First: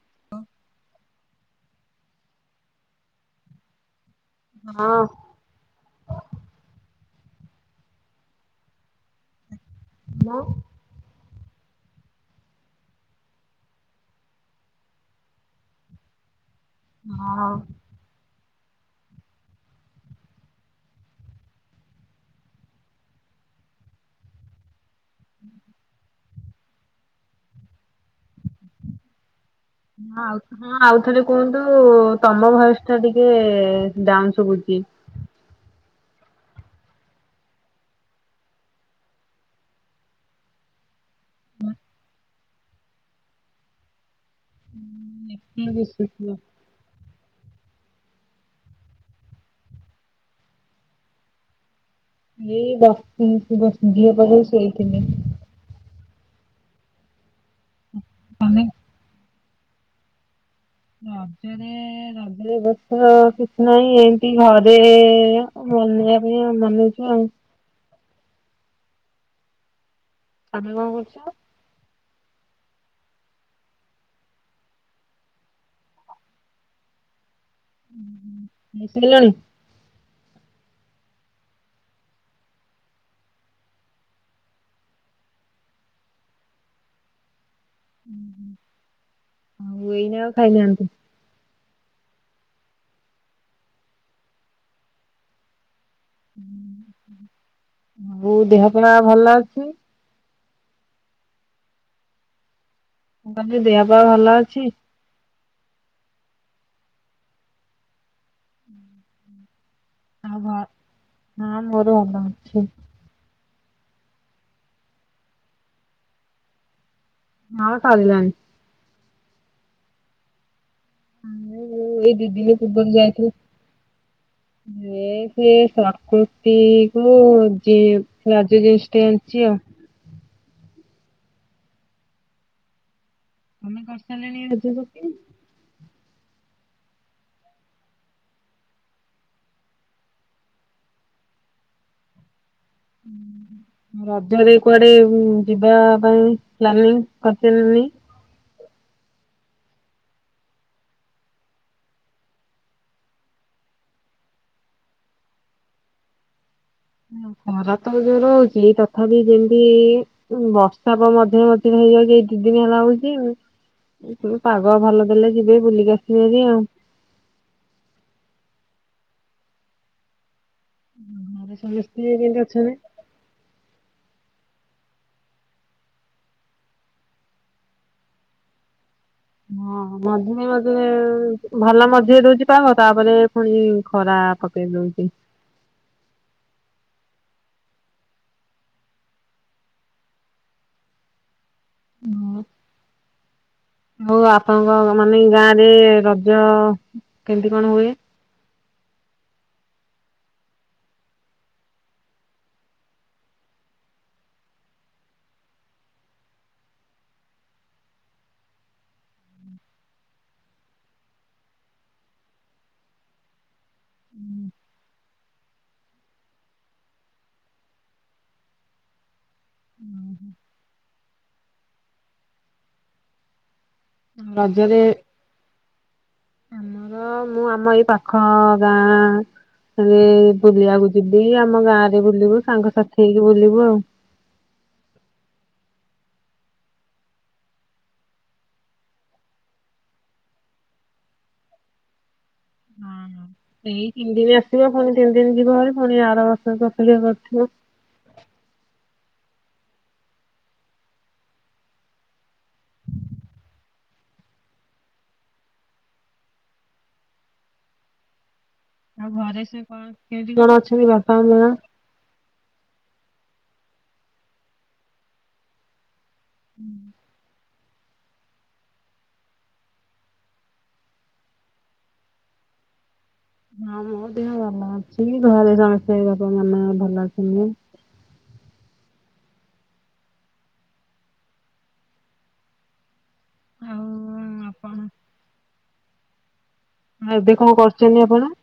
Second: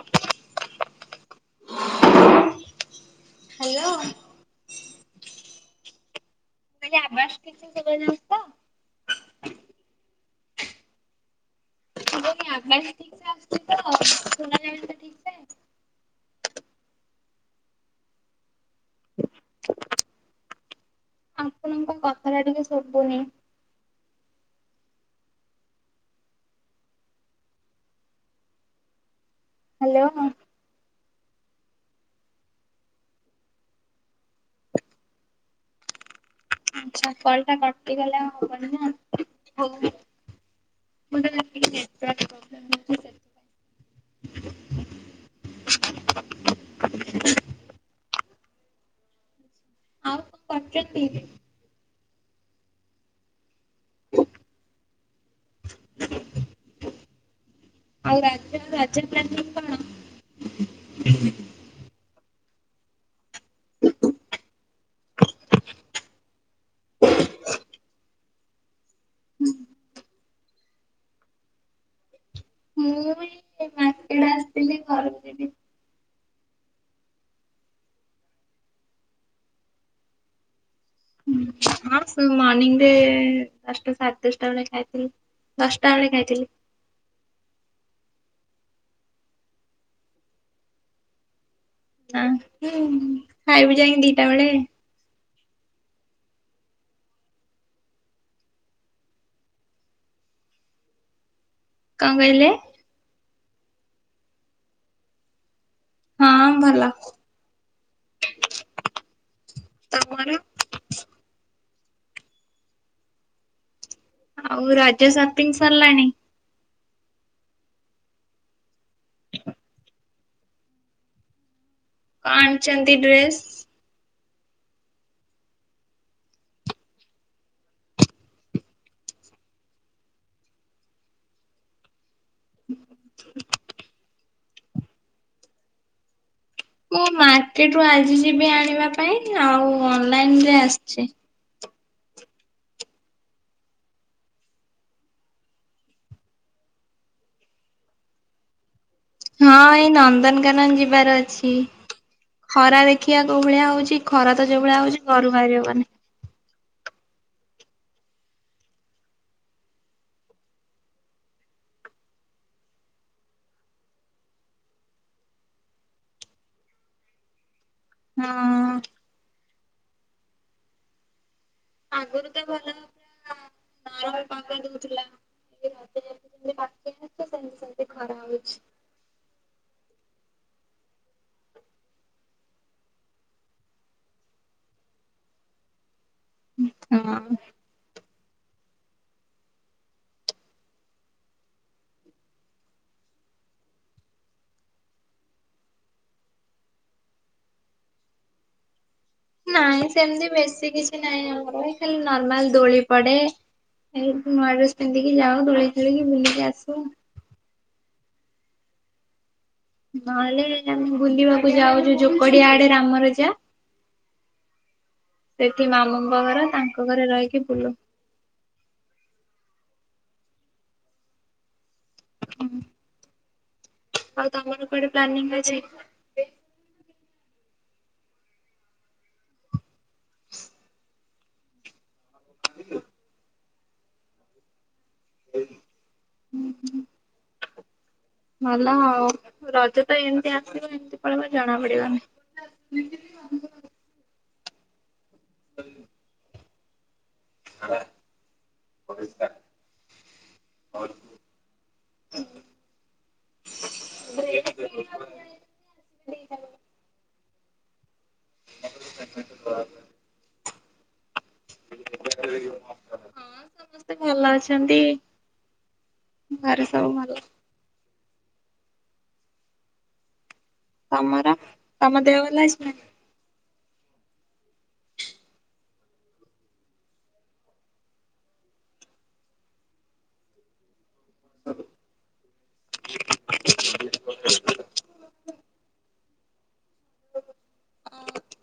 [unintelligible] Hello. ହଁ। ଟିକେ ଆଢବଭାସ୍ teaching ଦେବେନେହିଁତ? [unintelligible] ଆଢଭାନସ୍ ଠିକ୍ ସେ ଆସୁଚି ତ ଶୁନା ଯାଣିଥିବେ ଠିକ୍। ସେ? ହ ଉ। ଆପଣଙ୍କ କଥା ଟା ଟିକେ ଶୁଭୁନି? ହ୍ୟାଲୋ। ଆଉ। ହଁ ଆଉ ଥରେ କୁହନ୍ତୁ ତମ ଭୟେସେ୍ ଟା ଟିକେ ଡାଉନଶୁବୁଚି। ଆଛା କଲ ଟା କଟିଗଲ ଆଉ ହବନି ନା ହଉନି। ମୁଁ ତତେ ରାଖିଦେ ଵି ରାଖି କୁ। [inaudible] ଆଉ ପଞ୍ଚଦିନି। ଏଇ ବସିଥିନି ଦଶ ମିନିଟ୍ ଝିଅ ପାଖରେ ସେଇଥିନି। ଆଉ ରାଜ୍ୟରେ ରଜନିତି ପ୍ଲାନ ତମେ ପୁଣି କଣ? ରାଜ୍ୟରେ ରଜ ଏବର୍ଷ ଆଛି। ନାଇଁ ଏମିତି ଘରେ ବନେଇବା ପାଇଁ ଆ ବସେ ନେଚୁ ଆଉ। ହୁଁ। ତମେ କଁ କରୁଛ। ହୁଁ। ଏଇଟା ଆସ୍ତେ। କାଲି ଘରକୁ ଯିବି। ଉଁ ହୁଁ ମିଶି ଗଲଣି। ହୁଁ ଆଉ ସବୁ ମର୍ଣିିଂ ରେ ଦଶଟା ସାଢ଼େ ଦଶଟା ବେଳେ ଖାଇଥିଲି। ଦଶଟା ବେଳେ ଖାଇଥିଲି। ଉଁ ହୁଁ ଆଉ ଏଇନା ଆଉ ଖାଇନାହାନ୍ତି। ନାଁ ହୁଁ ହୁଁ ହୁଁ ଖାଇବି ଯାଇଁକି ଦିଟା ବେଳେ। ହୁଁ ହଉ ଆଉ ଦେହ ପହା ଭଲ ଅଛି। କଁ କହିଲେ। ମୁଁ କହଲି ଦେହ ପାହ ଭଲ ଅଛି। ହଁ ଭଲ। ତମର ଆଉ ଘ ହଁ ମୋର ଭଲ ଅଛି। ଆଉ ରାଜ ସପିଙ୍ଗ ସରିଲାଣି। ହଁ ସରିଲାଣି। ହଁ ଏ ଯୋଉ ଏଇ କଣ ଦିଦି ପୂର୍ବ ରୁ ଆଣିଛନ୍ତି ଯାଇଥିଲି। ଡ୍ରେସ୍? ଏଇ ସେଇ ସଟ୍ କୃତି କୁ ଜିନ ରଜ ଯୋଗୁ ଷ୍ଟେନ ଚାଲିଚି ଆଉ ହୁଁ। ତମେ କରି ସାରିଲଣି ରଜ ସପିଙ୍ଗ। ମୁଁ ମାର୍କେଟ ରୁ ଆଜି ଯିବି ଆଣିବା ପାଇଁ ଆଉ ଅନଲାଇନରେ ଆସିଛି। [inaudible] ରଜରେ କୁଆଡେ ଯିବା ପାଇଁ ପ୍ଲାନିଂ କରିଚ ନା ନାଇଁ। ହଁ ଏଇ ନନ୍ଦନକାନନ ଯିବାର ଅଛି। ଖରା ଦେଖିବା କୋଉ ଭଳିଆ ହଉଛି ଖରା ତ ଯୋଉ ଭଳିଆ ହଉଛି ଘରୁ ବାହାରି ହବନି। ହୁଁ ଖରା ତଷଯୋର ହଉଛି ତଥାପି ଯେମତି। ବର୍ଷା ପବନ [unintelligible] ଏଇ ଦି ଦିନ ହେଲା ହଉଛି ଏଇ ସବୁ ପାଗ ଭଲ ଦେଲେ ଯିବି ବୁଲିକି ଆସିବି ହାରି ଆଉ। ହଁ। ଘରେ ସମସ୍ତେ ଆଗରୁ କେମିତି ତ ଭଲ। ଅଛନ୍ତି? ନରମ ପାଗ ଦଉଥିଲା ଏବେ ରଜ ଯେମିତି ପାଖେଇ ଆସିଲା ସେମତି ସେମିତି ଖରା ହଉଛି। ହଁ ମଝିରେ ମଝିରେ ଭଲ ମଝିରେ ଦଉଛି ପାଗ ତାପରେ ପୁଣି ଖରା ପା ସେ ଯୋଉଠି। ହୁଁ ହଁ। ହଁ। ଆଉ ଆପଣଙ୍କ ମାନେ ଗାଁ ରେ ରଜ କେମିତି କଣ ହୁଏ। ନାଇଁ ସେମିତି ବେଶୀ କିଛି ନହିଁ ଆମର ଖାଲି ନର୍ମାଲ ଦୋଳି ପଡେ। ଏମତି ନୂଆ ଡ୍ରେସ ପିନ୍ଧିକି ଯାଉ ଦୋଳି ଖେଳିକି ବୁଲିକି ଆସୁ। ନହେଲେ ଆମେ ବୁଲିବାକୁ ଯାଉ ଯୋଉ ଯୋକଡିଆ ଆଡେ ରାମରଜା। ହୁଁ। ସେଠି ମାମୁଁଙ୍କ ଘର ତାଙ୍କ ଘରେ ରହିକି ବୁଲୁ। ଉଁ ହୁଁ। ଆଉ ତମର ରଜରେ କଆଡେ ପ୍ଲାନିଂ ଅଛି। ଆମର ମୁଁ ଆମ ଏଇ ପାଖ ଗାଁ। ହୁଏ ବୁଲିବାକୁ ଯିବି ଆମ ଗାଁ ରେ ବୁଲିବୁ ସାଙ୍ଗସଥି ହେଇକି ବୁଲିବୁ ଆଉ। ହୁଁ ହୁଁ ଭଲ ହଁ ଆଉ ରଜ ତ ଏମିତି ଆସିବ ଏମିତି ପଳେଇବା ଜଣା ପଡିବନି। ସେଇ ତିନି ଦିନ ଆସିବ ପୁଣି ତିନି ଦିନ ଯିବ ଭାରି ପୁଣି ଆର ବର୍ଷ କୁ ଅପେକ୍ଷା କରିଥିବ। [unintelligible] [unintelligible] [unintelligible] ଜଣ ଅଛନ୍ତି ବାପା ମା ହଁ ସମସ୍ତେ ଭଲ ଅଛନ୍ତି। ଘରେ ସବୁ ଭଲ। ତମର ତମ ଦେହ ଭଲ ଅଛି ନା? ହଁ ମୁଁ କିନ୍ତୁ ଭଲ ଅଛି ଘରେ ସମସ୍ତେ ବାପା ମା ମାନେ ଭଲ ଅଛନ୍ତି। ଆଉ ଆପଣ ଆଉ ଏବେ କଣ କରୁଚନ୍ତି ନା? ଆପଣ?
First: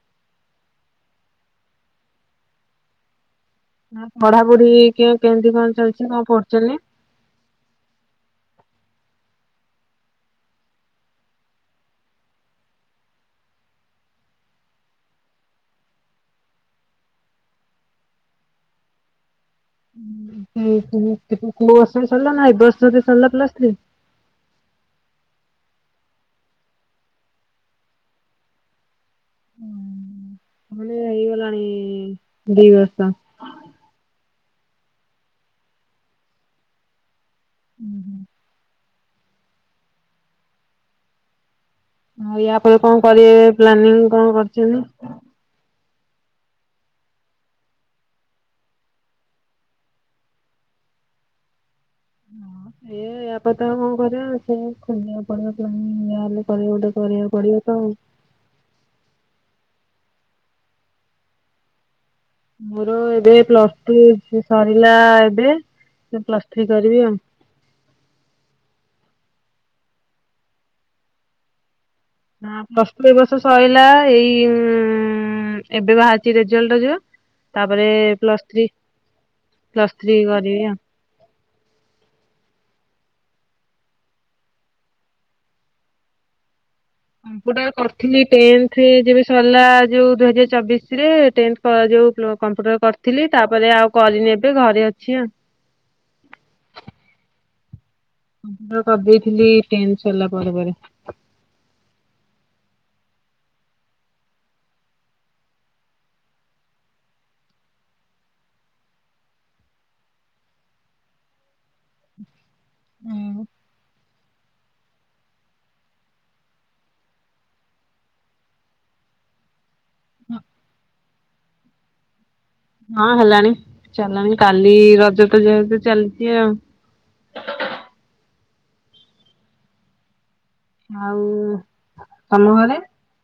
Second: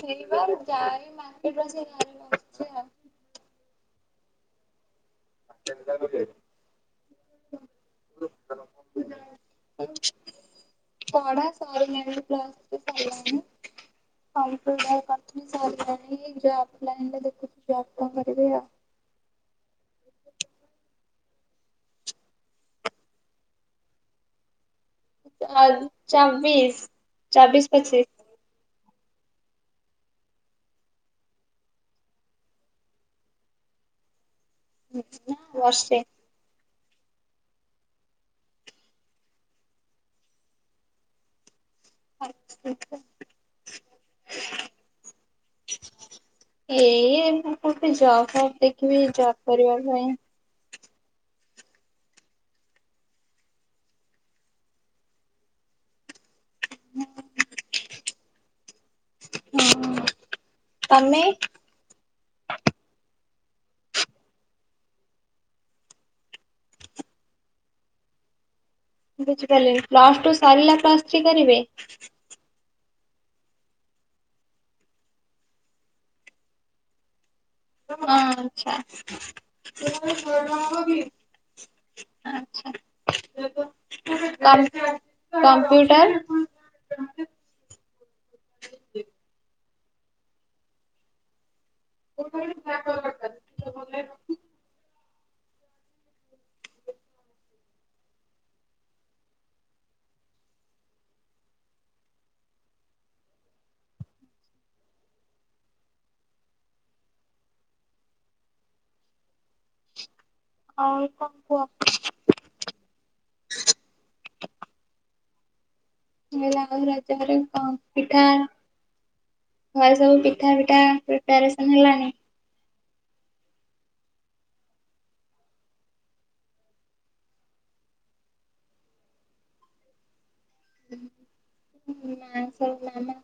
ସେଇବା ଯାଇ ମାର୍କେଟ ରୁ ଆସି ଘରେ ବସଛି ଆଉ। ନା ପଢାପଢି କେ କେମିତି କଣ ଚାଲିଚି ବସିଛି କଣ ପଢିଚନ୍ତି? [unintelligible] ପଢା ସରିଲାଣି ପ୍ଲସ ଥ୍ରୀ ସରିଲାଣି। [unintelligible] ଆ [unintelligible] ପ୍ଲସ ଥ୍ରୀ ସରଲାନା [unintelligible] ପ୍ଲସ ଥ୍ରୀ ଆ ଚବବିଶ ଚବବିଶ ପଚିସି। ହଁ ମାନେ ହେଇଗଲାଣି ଦି ବର୍ଷ। ନା ବର୍ଷେ। ହୁଁ। ଆଉ ୟାପରେ କଣ କରିବେ ପ୍ଲାନିଂ କଣ କରିଚନ୍ତି? ଏଇ କଣ କୋଉଠି ଜବ ଦେଖିବି ଜବ କରିବା ପାଇଁ। ହଁ ସେ ୟାପରେ ତ ଆଉ କଣ କରିବା ସେ ଖୋଜିବାକୁ ପଡିବା ପଡିବ ଯାହେଲେ କରିବା କୁ ତ କରିବାକୁ ପଡିବ ତ ଆଉ। ହଁ ତମେ? ମୋର ଏବେ ପ୍ଲସ ଟୁ ସରିଲା ଏବେ ପ୍ଲସ ଥ୍ରୀ କରିବି ଆଉ। ବୁଝିପାରିଲିନି ପ୍ଲସ ଟୁ ସାରିଲା ପ୍ଲସ ଥ୍ରୀ କରିବେ? ହଁ ପ୍ଲସ ଟୁ ଏ ବର୍ଷ ସରିଲା ଏଇ ଉଁ ହଁ ଏବେ ବାହାରିଚି ରେଜଲ୍ଟ ଯୋଉ ତାପରେ ହୁଁ ପ୍ଲସ୍ ଥ୍ରୀ ଆଛା। ପ୍ଲସ୍ ଥ୍ରୀ ଆଚ୍ଛା। କରିବି ଆଉ। କ କମ୍ପ୍ୟୁଟର କମ୍ପୁଟର କରିଥିଲି ଟେନ୍ଥ ରେ ଯେବେ ସରିଲା ଯୋଉ ଦୁଇ ହଜାର ଚାବିଶି ରେ ଟେନ୍ଥ ଅ ଯୋଉ କମ୍ପ୍ୟୁଟର କରିଥିଲି ତାପରେ ଆଉ କରିନି ଏବେ ଘରେ ଅଛି ଆଉ। ମୁଁ କରିଦେଇଥିଲି ଟେନ୍ଥ ସରିଲା ପରେ ପରେ। ଆଉ କଣ କୁହ। ହୁଁ। ହେଲା [unintelligible] ରଜରେ ପିଠା ଘରେ ସବୁ ପିଠା ମିଠା ପ୍ରିପାରେସନ୍ ହେଲାଣି? ହଁ ହେଲାଣି ଚାଲାଣି କାଲି ରଜ ଟା ଯେହେତୁ ଚାଲିଚି ଆଉ। ଆଉ ନା ତମ ସବୁ ଘରେ? ମାମା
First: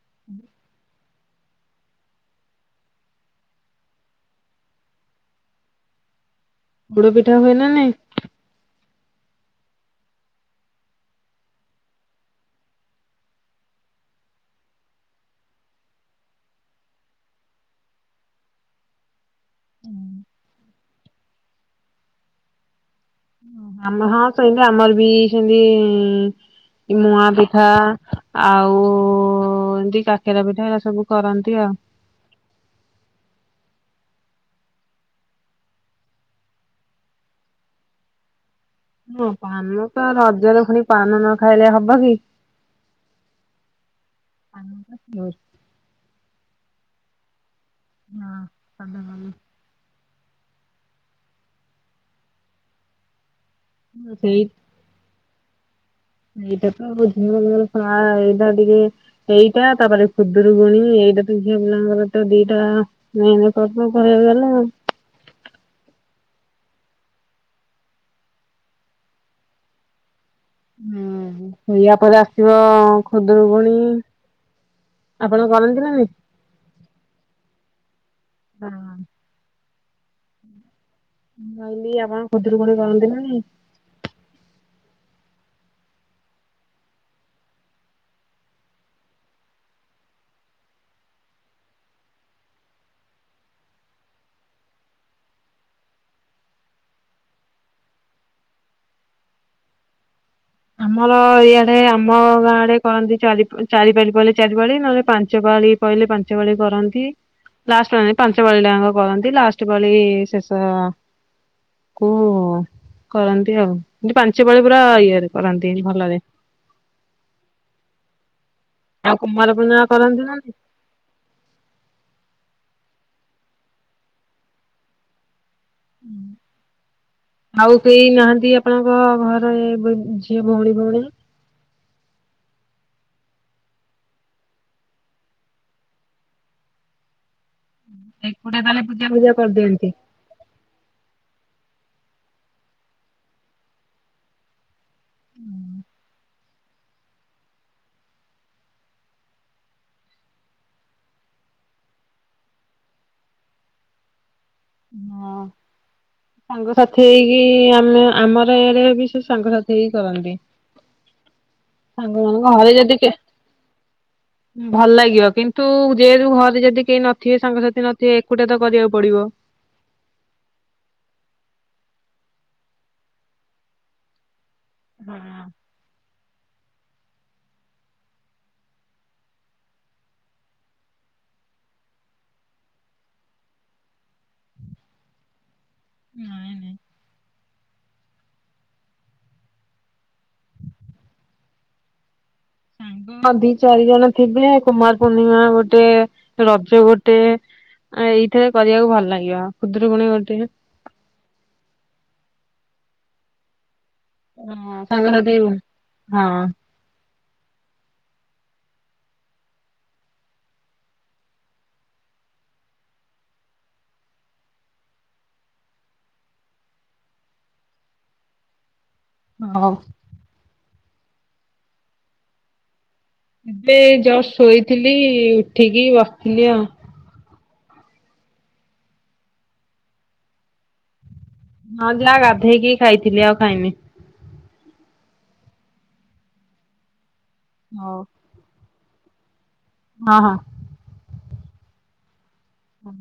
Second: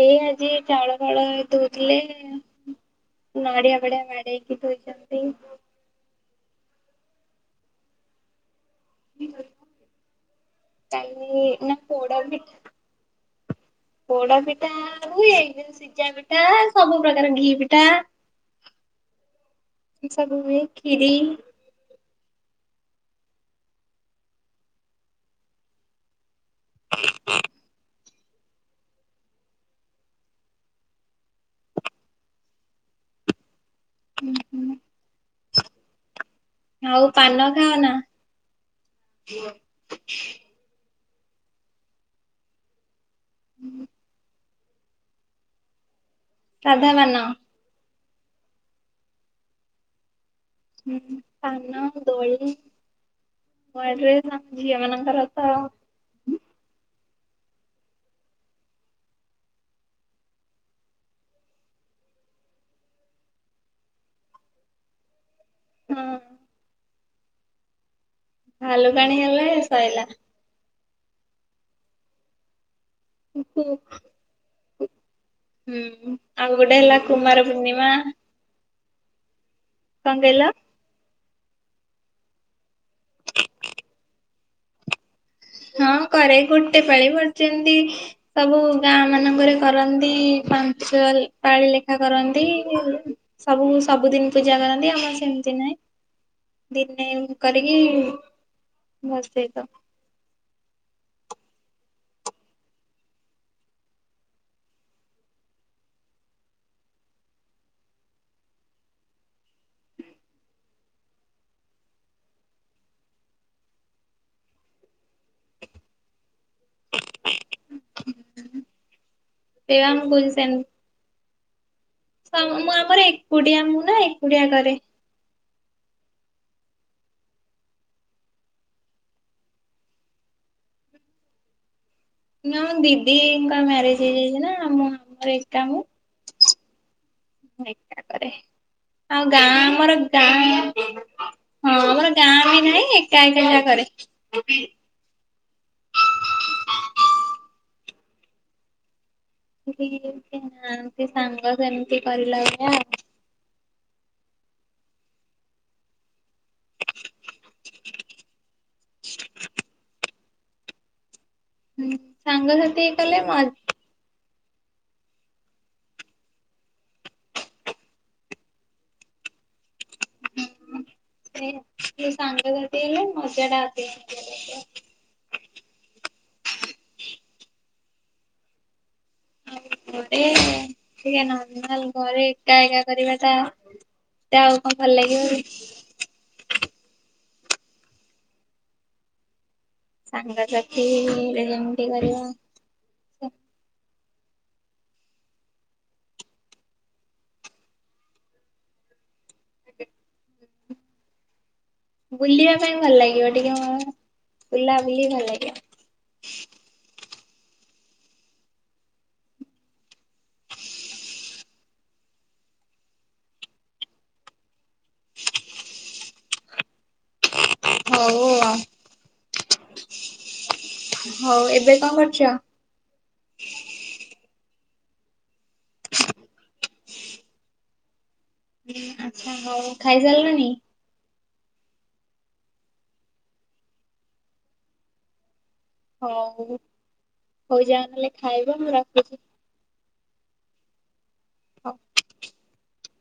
ଏଇ ଆଜି ଯାଇ ଫଳ ଧଉଥିଲେ ନଡିଆ ବଡିଆ ବାଡେଇକି ଧୋଇ ଚନ୍ତି। ପୋଡ ପିଠା ହୁଏନା ନାହିଁ? କାଇ ନା ପଡ ବି ପୋଡା ପିଠା ହୁଏ କିନ୍ତୁ ସିଜା ପିଠା ସବୁ ପ୍ରକାର ଘି ପିଠା। ଏସବୁ ହୁଏ ଖିରି ହଁ ସେଇମତି ଆମର ବି ସେମତି ମୁଆ ପିଠା ଆଉ ଏମିତି କାକେରା ପିଠା ଏା ସବୁ କରନ୍ତି ଆଉ ହୁଁ ହୁଁ ଆଉ ପାନ ଖାଅ ନା? ହଁ ପାନ ତ ରଜରେ ପୁଣି ପାନ ନ ଖାଇଲେ ହବ କି। ହୁଁ ହୁଁ। ଆ [unintelligible] ସାଧା ପାନ। ହଁ ସାଧା ପାନ। ହୁଁ ହୁଁ ପାନ ଦୋଳି ନୂଆ ଡ୍ରେସ୍ ସେଇ ଝିଅ ମାନଙ୍କର। ହଁ [unintelligible] ଏଇଟା ତ ବୁଝିହଉନି ଆଏଇଟା ଟିକେ। ଏଇଟା ତାପରେ ଖୁଦରୁ କୁଣି ଏଇଟା ତ ଝିଅ ପିଲଙ୍କର ତ ଦିଟା ନାଇଁ ନାଇଁ କରୁଥିଲେ କରେଇଦେଲେ ଆଉ। ହୁଁ। ଭାଲୁକାଣି ହେଲେ ଶଇଲା। ହୁଁ ଇଆ ପରେ ଆସିବ ହୁଁ ଖୁଦୁରୁକୁଣି ଆପଣ କରନ୍ତି ନା ନାହିଁ? ଆଉ ଗୋଟେ ହେଲା କୁମାର ପୂର୍ଣ୍ଣିମା ହଁ। କଅଁ କଇଲ? କଇଲିି ଆପଣ ଖୁଦୁରୁକୁଣି କରନ୍ତି ନା ନାହିଁ। ହଁ କରେ ଗୋଟେ ପାଳି ପଡିଛନ୍ତି। ସବୁ ଗାଁ ମାନଙ୍କରେ କରନ୍ତି ପାଞ୍ଚ ପାଳି ଲେଖା କରନ୍ତି। ସବୁ ସବୁଦିନ ପୂଜା କରନ୍ତି ଆମର ସେମିତି ନାହିଁ। ଦିନେ କରିକି ଭସେଇ ଦଉ। ଆମର ଏଇଆଡେ ଆମ ଗାଁଡେ କରନ୍ତି ଚାରିପଳି ଚାରିପଳି ନହେଲେ ପାଞ୍ଚ ବାଳି। କହିଲେ ପାଞ୍ଚ ବଳି କରନ୍ତି। ଲାଷ୍ଟ ବଳେ ପାଞ୍ଚ ପାଳିଟ୍ଟାଙ୍କ କରନ୍ତି ଲାଷ୍ଟ ପାଳି ଶେଷ କୁହ କରନ୍ତି ଆଉ ଏତି ପାଞ୍ଚ ପାଳି ପୁରା ଇଏରେ କରନ୍ତି ଭଲରେ। ଆଉ ସେ କୁମାରପୂର୍ଣ୍ଣିମା ଆମକୁ କରନ୍ତିୁ ନା ନାହିଁ? ସେମତି ମୁଁ ଆମର ଏକୁଡିଆ ମୁଁ ନା ଏକୁଡିଆ କରେ। ଆଉ କେହି ନାହାନ୍ତି ଆପଣଙ୍କ ଘରେ ଝିଅ ଭଉଣୀ ଭଉଣୀ? ନା ଦିଦିଙ୍କ ମ୍ୟାରେଜ ହେଇଯାଇଛି ନା ଆମ ଘରେ ଏକା ମୁଁ। ଏକା କରେ ଗୋଟେ ତାହେଲେ ପୂଜା ଆଉ ଫୂଜା ଗାଁ କରିଦିଅନ୍ତି। ଆମର ଗାଁ ହଁ ଆମର ଗାଁ ବି ନାହିଁ ଏକା ଏକା ଯାକରେ। ହୁଁ। [unintelligible] କେହି ନାହାନ୍ତି ସାଙ୍ଗ ସେମ୍ତି କରିଲା ଭଳିଆ। [unintelligible] ସାଙ୍ଗସାଥି ହେଇକି ଆମେ ଆମର ଏଇଡେ ବି ସେଇ ସାଙ୍ଗସାଥି ହେଇ କରନ୍ତି। ହୁଁ ସାଙ୍ଗମାନଙ୍କ ଘରେ ସାଙ୍ଗସାଥୀ ଯଦି କେ [unintelligible] ମୁଁ [unintelligible] ଭଲ ଲାଗିବ କିନ୍ତୁ ଯେହେତୁ ଘରେ ଯଦି କେହି ନଥିବେ ସାଙ୍ଗସାଥି ନଥିବେ ଏକୁଟଆ ତ କରିଆକୁ ପଡିବ। ହୁଁ ସେ-ସେ ସାଙ୍ଗସାଥି ହେଲେ ମଜା ଟା ଅଧିକା [unintelligible] ହଁ। ଆଉ ଘରେ ଟିକେ ନର୍ମାଲ୍ ଘରେ ଏକା-ଏକା କରିବାଟା ତ ଆଉ କଣ ଭଲ ଲାଗିବି କି। ନାଇଁ-ନାଇଁ। ସାଙ୍ଗାସାଥୀ ରେ ଯେମ୍ତି କରିବା ହଁ ଦି ଚାରି ଜଣ ଥିବେ କୁମାର ପୂର୍ଣ୍ଣିମା ଗୋଟେ ରଜ ଗୋଟେ ଆ ଏଇଥିରେ କରିବାକୁ ଭଲ ଲାଗିବ, ଖୁଦୁରୁକୁୁଣୀ ଗୋଟେ। ବୁଲିବା ପାଇଁ ଭଲ ଲାଗିବ, ଟିକେ ମୁଁ ବୁଲା-ବୁଲିି ଭଲ ଲାଗିବ। ହଁ। ହଉ ଆଉ। ହଁ। ହଉ ଏବେ କଣ କରୁଚ? ଏବେ ଏଇ ଜଷ୍ଟ ଶୋଇଥିଲି ଉଠିକି ବସଥିଲି ଆଉ। ହୁଁ [unintelligible] ହୁଁ ଆଚ୍ଛା ହଉ, ଖାଇସାରିଲଣିି? ହଁ ଯାହା ଗାଧେଇକି ଖାଇଥିଲି, ଆଉ ଖାଇନି। ହଉ-ହଉ ଯା ତାହେଲେ ଖାଇବ, ମୁଁ ରଖୁଚି। ହଁ-ହଁ। ହଉ। ହଁ।